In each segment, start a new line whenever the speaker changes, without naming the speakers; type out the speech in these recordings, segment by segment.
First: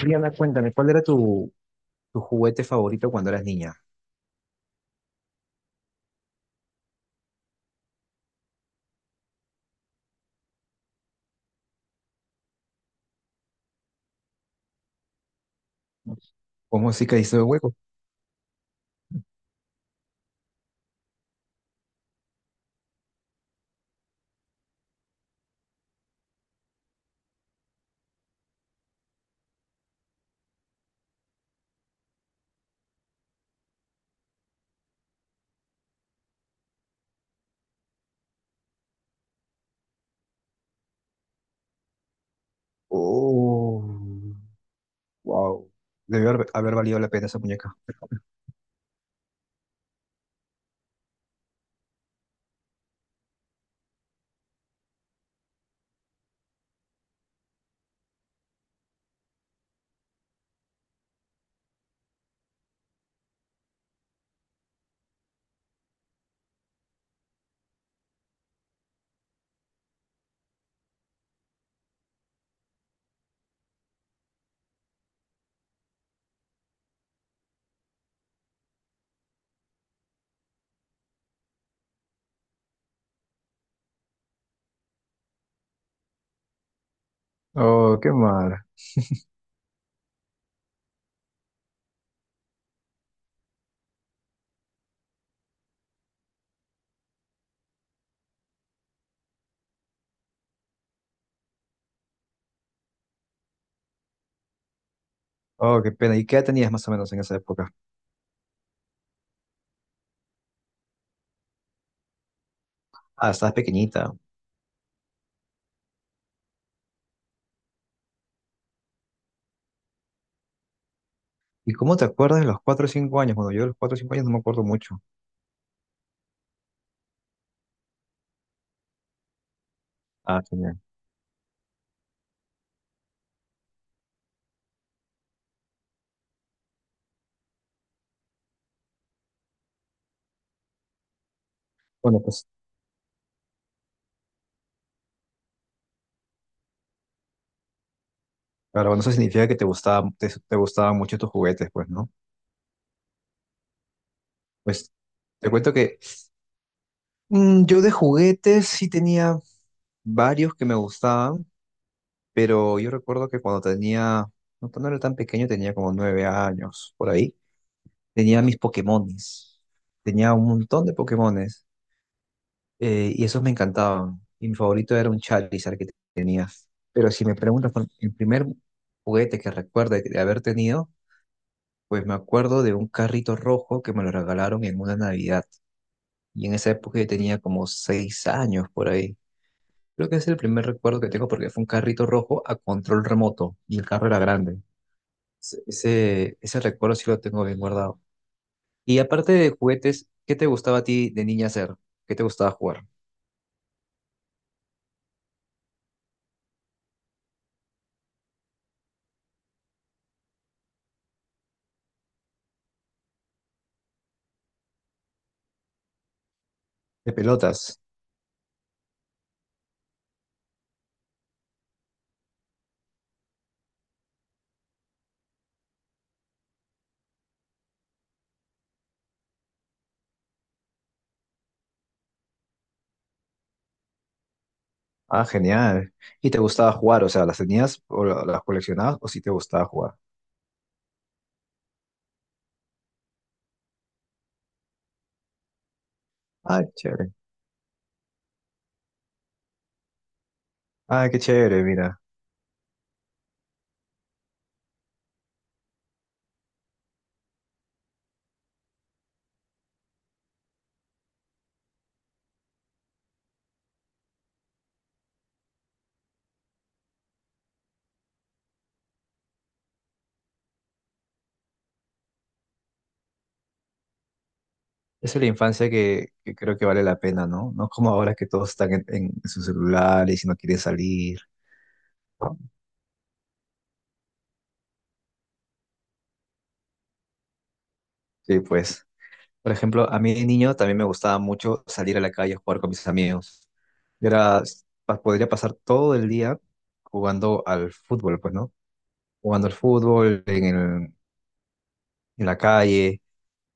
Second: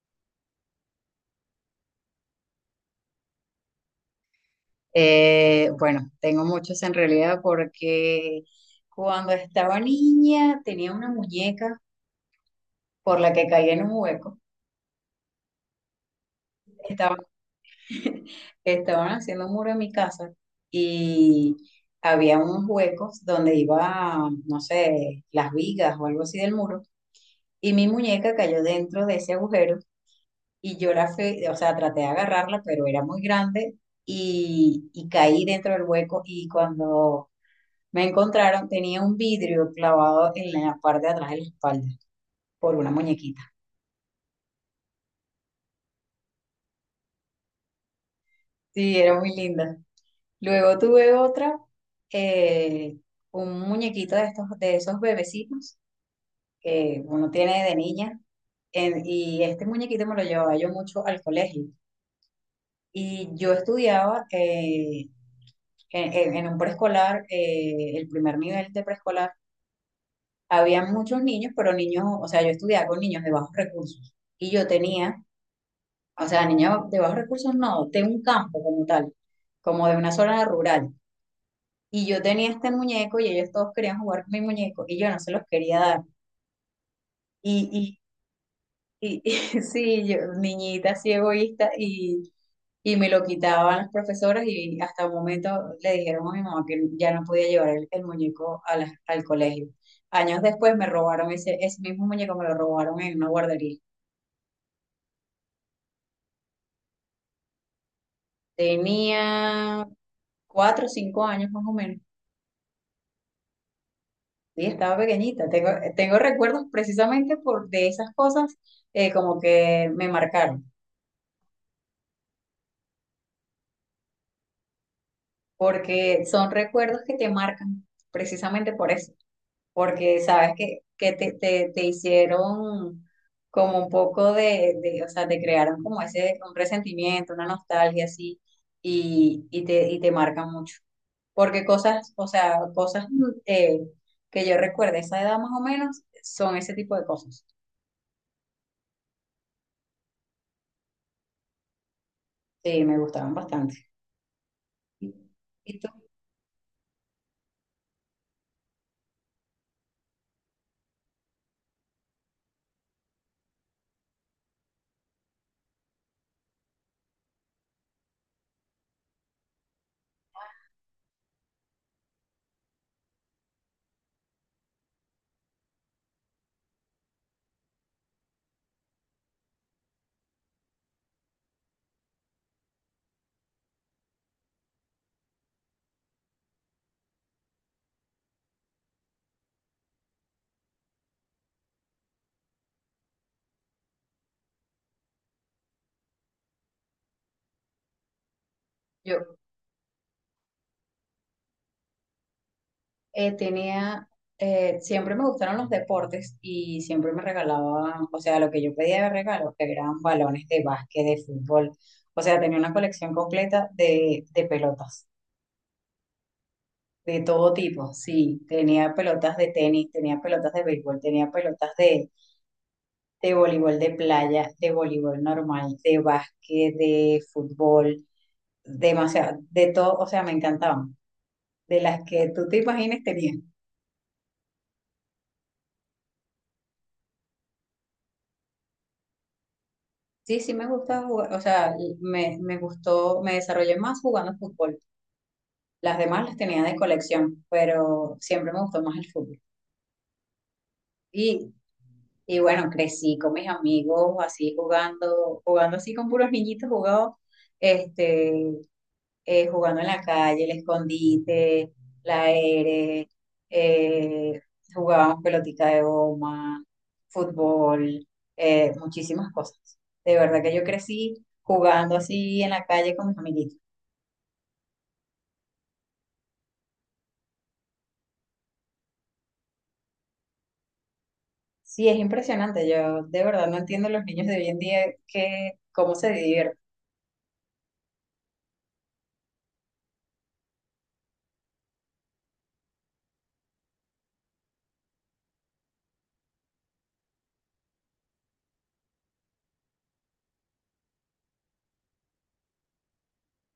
Rihanna, cuéntame, ¿cuál era tu juguete favorito cuando eras niña?
Bueno, tengo muchos en realidad porque cuando estaba niña tenía una muñeca por la que caí en un hueco.
¿Cómo sí
Estaba
que hizo de hueco?
Estaban haciendo un muro en mi casa y había unos huecos donde iba, no sé, las vigas o algo así del muro y mi muñeca cayó dentro de ese agujero y yo la fui, o sea, traté de agarrarla, pero era muy grande y caí dentro del hueco y cuando me encontraron, tenía un vidrio clavado en la parte de atrás de la espalda por una muñequita.
Oh, wow. Debió haber valido la pena esa muñeca.
Sí, era muy linda. Luego tuve otra, eh, un muñequito de estos, de esos bebecitos que uno tiene de niña. Y este muñequito me lo llevaba yo mucho al colegio. Y yo estudiaba en un preescolar, el primer nivel de preescolar. Había muchos niños, pero niños, o sea, yo estudiaba con niños de bajos recursos. Y yo tenía, o sea, niña de bajos recursos no, de un campo como tal, como de una zona rural. Y yo tenía este muñeco y ellos todos querían jugar con mi muñeco y yo no se los quería dar.
Oh,
Y,
qué mal.
y, y, y sí, yo, niñita así egoísta y me lo quitaban las profesoras y hasta un momento le dijeron a mi mamá que ya no podía llevar el muñeco a al colegio. Años después me robaron ese mismo muñeco, me lo robaron en una guardería.
Oh, qué pena. ¿Y qué edad tenías más o menos en esa época?
Tenía 4 o 5 años más o menos.
Ah, estabas pequeñita.
Sí, estaba pequeñita. Tengo recuerdos precisamente por de esas cosas, como que me marcaron,
¿Y cómo te acuerdas de los 4 o 5 años? Bueno, yo de los 4 o 5 años no me acuerdo mucho.
porque son recuerdos que te marcan precisamente por eso, porque
Ah,
sabes
genial.
que te hicieron como un poco o sea, te crearon como ese, un resentimiento, una nostalgia así, y te marcan mucho. Porque cosas,
Bueno,
o
pues,
sea, cosas, que yo recuerdo a esa edad más o menos son ese tipo de cosas.
claro, bueno, eso significa que te gustaba, te gustaban mucho tus juguetes, pues, ¿no?
Sí, me gustaban bastante.
Pues, te cuento
¿Y tú?
que yo de juguetes sí tenía varios que me gustaban. Pero yo recuerdo que cuando tenía, no, cuando era tan pequeño, tenía como 9 años, por ahí, tenía mis Pokémones. Tenía un montón de Pokémones, y esos me encantaban. Y mi favorito era un Charizard que tenía. Pero si me preguntas por el primer juguete que recuerdo de haber tenido, pues me acuerdo de un carrito rojo que me lo regalaron en una Navidad. Y en esa época yo tenía como 6 años por ahí. Creo que es el primer recuerdo que tengo porque fue un carrito rojo a control remoto y el carro era grande. Ese recuerdo sí lo tengo bien guardado. Y aparte
Yo,
de juguetes, ¿qué te gustaba a ti de niña hacer? ¿Qué te gustaba jugar?
tenía, siempre me gustaron los deportes y siempre me regalaban, o sea, lo que yo pedía de regalo, que eran balones de básquet, de fútbol, o sea, tenía una colección completa de pelotas,
De
de todo
pelotas.
tipo, sí, tenía pelotas de tenis, tenía pelotas de béisbol, tenía pelotas de voleibol de playa, de voleibol normal, de básquet, de fútbol, demasiado, de todo, o sea, me encantaban, de las que tú te imagines tenía.
Ah, genial. ¿Y te gustaba jugar? O sea, ¿las tenías o las coleccionabas o si te gustaba jugar?
Sí, sí me gusta jugar, o sea, me gustó, me desarrollé más jugando fútbol. Las demás las
Ah,
tenía de
chévere.
colección, pero siempre me gustó más el fútbol.
Ah, qué
Y,
chévere, mira.
y bueno, crecí con mis amigos así jugando, jugando así con puros niñitos, jugaba. Este, jugando en la calle, el escondite, la aire, eh, jugábamos pelotita de goma, fútbol, muchísimas cosas. De verdad que yo crecí jugando así en la calle con mis amiguitos.
Esa es la infancia que creo que vale la pena, ¿no? No como ahora que todos están en sus celulares y si no quieren salir.
Sí, es
¿No?
impresionante. Yo de verdad no entiendo los niños de hoy en día que cómo se divierten
Sí, pues. Por ejemplo, a mí de niño también me gustaba mucho salir a la calle a jugar con mis amigos. Yo era, podría pasar todo el día jugando al fútbol, pues, ¿no? Jugando al fútbol en la calle.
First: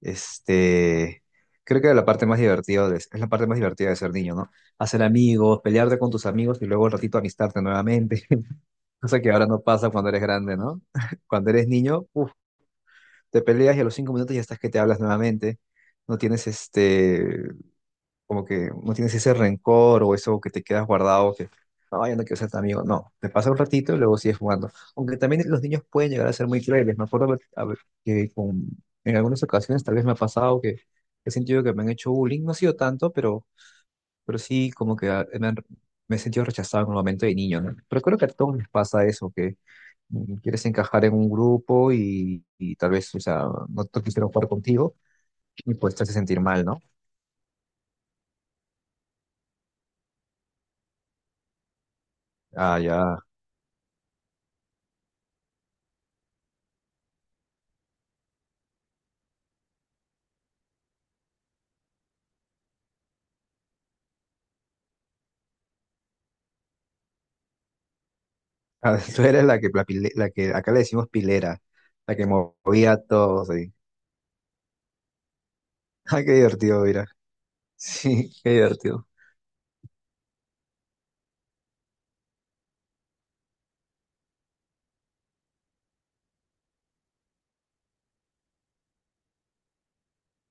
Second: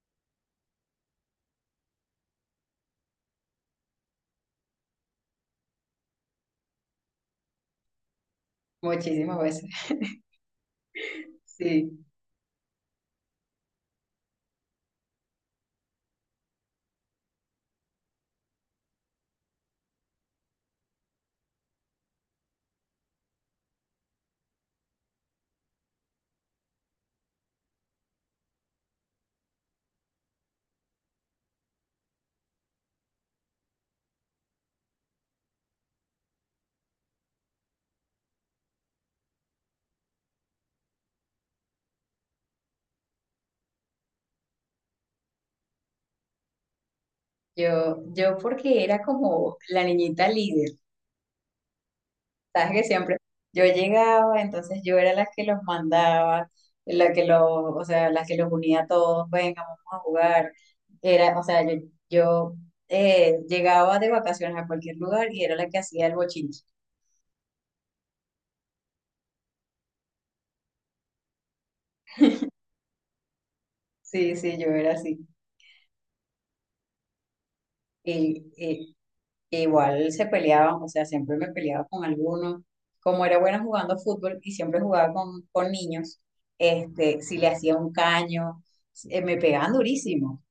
Este, creo que era la parte más divertida es la parte más divertida de ser niño, ¿no? Hacer amigos, pelearte con tus amigos y luego un ratito amistarte nuevamente. Cosa que
muchísimas
ahora no
veces.
pasa cuando eres grande, ¿no? Cuando eres
Sí,
niño, uf, te peleas y a los 5 minutos ya estás que te hablas nuevamente. No tienes este, como que no tienes ese rencor o eso que te quedas guardado, que no, yo no quiero ser tu amigo. No, te pasa un ratito y luego sigues jugando. Aunque también los niños pueden llegar a ser muy crueles. Me acuerdo que con- en algunas ocasiones tal vez me ha pasado que he sentido que me han hecho bullying. No ha sido tanto, pero sí como que ah, me he sentido rechazado en un momento de niño, ¿no? Pero creo que a todos les pasa eso, que quieres encajar en un grupo y tal vez, o sea, no te quisieron jugar contigo y pues te hace sentir mal, ¿no?
yo porque era como la niñita líder. Sabes
Ah,
que siempre
ya.
yo llegaba, entonces yo era la que los mandaba, la que los, o sea, la que los unía a todos, venga, vamos a jugar. Era, o sea, yo llegaba de vacaciones a cualquier lugar y era la que hacía el bochinche.
Ah, tú eres la que, la, la que acá le decimos pilera, la que movía todo, sí.
Sí, sí, yo era así.
Ah, qué divertido, mira. Sí,
Y,
qué
y-
divertido.
igual se peleaban, o sea, siempre me peleaba con alguno. Como era buena jugando fútbol y siempre jugaba con niños, este, si le hacía un caño, me pegaban durísimo.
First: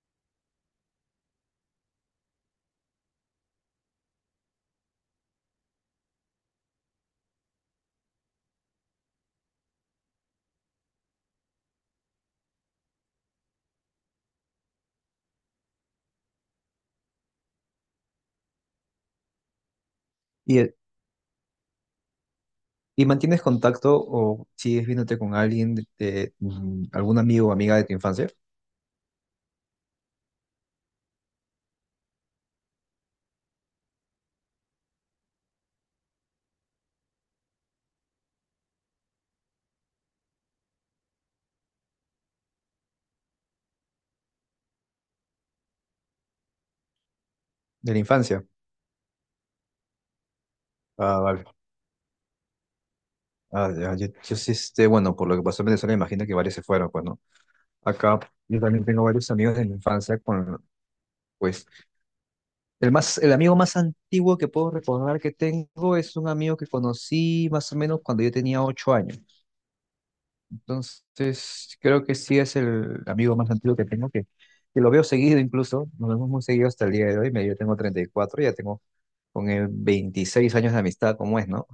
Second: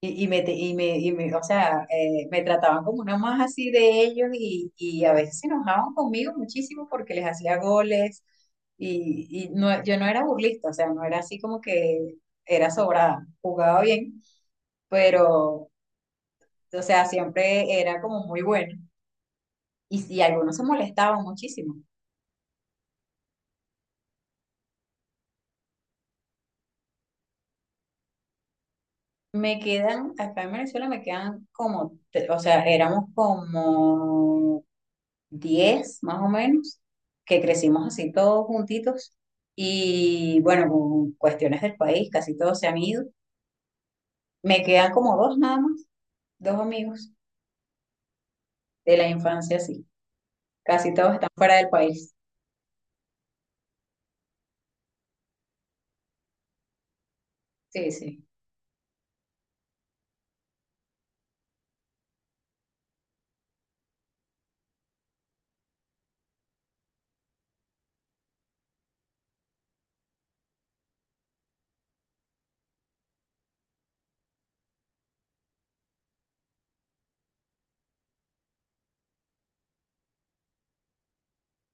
Y me, te- y me- O sea, me trataban como una más así de ellos y a veces se enojaban conmigo muchísimo porque les hacía goles y no, yo no era burlista, o sea, no era así como que era sobrada, jugaba bien, pero, o sea, siempre era como muy bueno y algunos
¿Y,
se molestaban muchísimo.
y mantienes contacto o sigues viéndote con alguien de, algún amigo o amiga de tu infancia?
Me quedan, acá en Venezuela me quedan como, o sea, éramos como 10 más o menos, que crecimos así todos juntitos. Y bueno, con cuestiones del país, casi todos se han ido. Me quedan como dos nada más, dos amigos
De la infancia.
de la infancia, sí. Casi todos
Ah,
están
vale.
fuera del país.
Ah, ya, yo sí, este, bueno, por lo que pasó en Venezuela, imagino que varios se fueron, pues, ¿no?
Sí,
Acá
sí.
yo también tengo varios amigos de la infancia con, pues, el amigo más antiguo que puedo recordar que tengo es un amigo que conocí más o menos cuando yo tenía 8 años. Entonces, creo que sí es el amigo más antiguo que tengo, que lo veo seguido incluso, nos vemos muy seguido hasta el día de hoy, yo tengo 34, ya tengo con él 26 años de amistad, como es, ¿no?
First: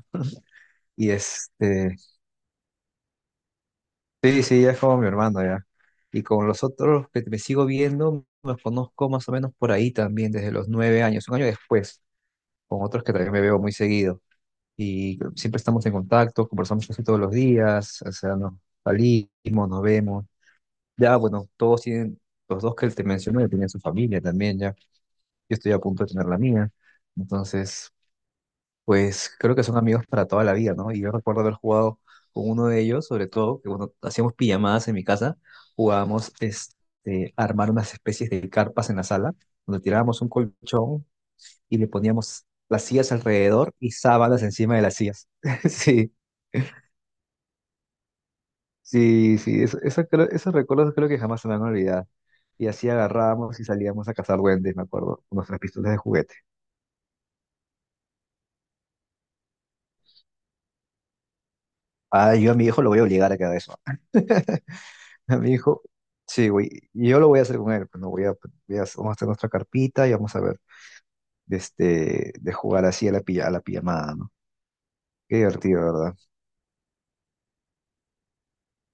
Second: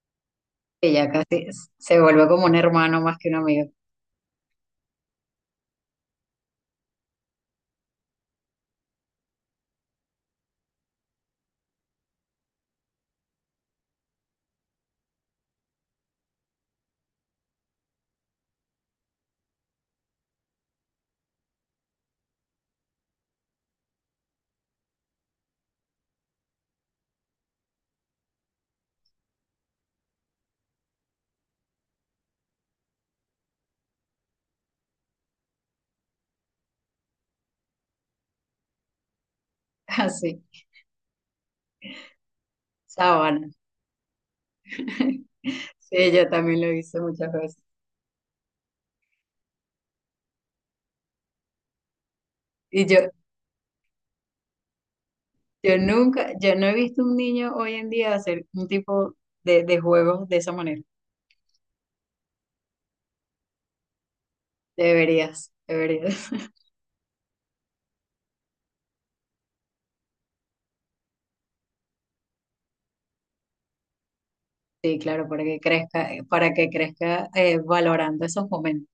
Que
Y
ya casi
este,
se vuelve como un hermano más que un amigo.
sí, sí, ya es como mi hermano, ya. Y con los otros que me sigo viendo, los conozco más o menos por ahí también, desde los 9 años, un año después, con otros que también me veo muy seguido. Y siempre estamos en contacto, conversamos casi todos los días, o sea, nos salimos, nos vemos. Ya, bueno, todos tienen, los dos que te mencioné tienen su familia también, ya. Yo estoy a punto de tener la mía. Entonces, pues creo que son amigos para toda la vida, ¿no? Y yo recuerdo haber jugado con uno de ellos, sobre todo, que cuando hacíamos pijamadas en mi casa, jugábamos este, a armar unas especies de carpas en la sala, donde tirábamos un
Así,
colchón y le poníamos las sillas
sabana.
alrededor y sábanas encima de las sillas.
Sí,
Sí.
yo también lo hice muchas veces.
Sí, sí, esos recuerdos creo que jamás se me van a olvidar. Y
Y
así
yo,
agarrábamos y salíamos a cazar duendes, me acuerdo, con nuestras
yo
pistolas de
nunca,
juguete.
yo no he visto un niño hoy en día hacer un tipo de juegos de esa manera.
Ah, yo a mi hijo lo voy a obligar a que haga eso. A
Deberías,
mi hijo,
deberías.
sí, güey, y yo lo voy a hacer con él, pues, no voy a, pues, vamos a hacer nuestra carpita y vamos a ver, de este, de jugar así a la, a la pijamada, ¿no?
Sí, claro,
Qué
para que
divertido,
crezca,
¿verdad?
para que crezca, valorando esos momentos.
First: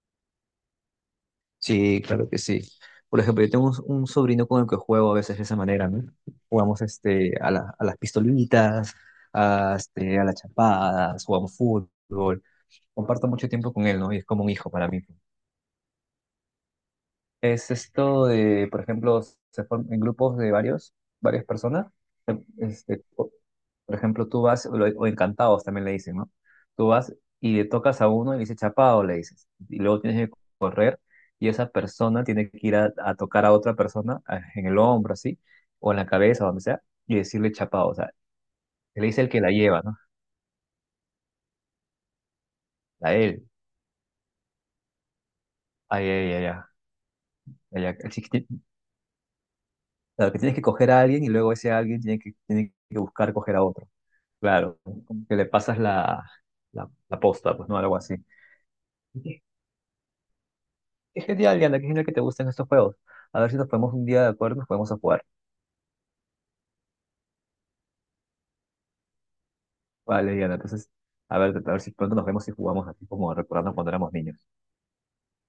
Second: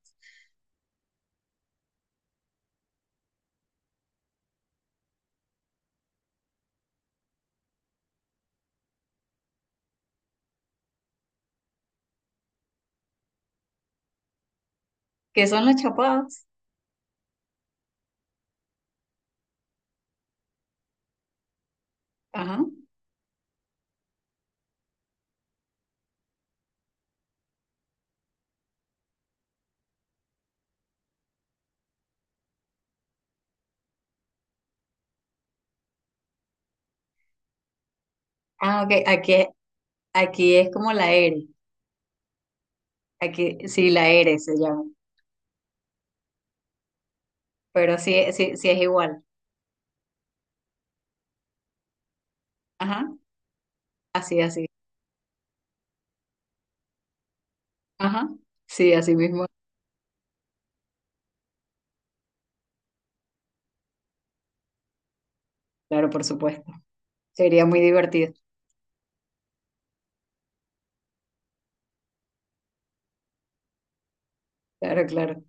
Sí, claro que sí. Por ejemplo, yo tengo un sobrino con el que juego a veces de esa manera, ¿no? Jugamos este, a, a las pistolitas, a, este, a las chapadas, jugamos fútbol. Comparto mucho tiempo con él, ¿no? Y es como un hijo para mí.
¿Qué son las chapadas?
Es esto de, por ejemplo, se forman en grupos de varias personas.
Ajá.
Este, por ejemplo, tú vas, o encantados también le dicen, ¿no? Tú vas y le tocas a uno y le dices chapado, le dices. Y luego tienes que correr y esa persona tiene que ir a tocar a otra persona en el hombro, así, o en la cabeza, donde sea, y decirle chapado. O sea,
Ah, ok,
le dice el que
aquí,
la lleva, ¿no?
aquí es como la ERE.
A él.
Aquí sí, la ERE se llama.
Ay, ay, ay, ay. Ay, ay.
Pero sí,
Así que
sí, sí es igual.
claro, que tienes que coger a alguien y luego ese alguien tiene que
Ajá,
buscar coger a otro.
así, así.
Claro, como que le pasas la posta, pues no, algo así.
Ajá, sí, así mismo.
Es genial, Diana, qué genial que te gusten estos juegos. A ver si nos ponemos un día de acuerdo y nos podemos a jugar.
Claro, por supuesto. Sería muy divertido.
Vale, Diana, entonces, a ver si pronto nos vemos y jugamos así como recordando cuando éramos niños.
Claro, claro.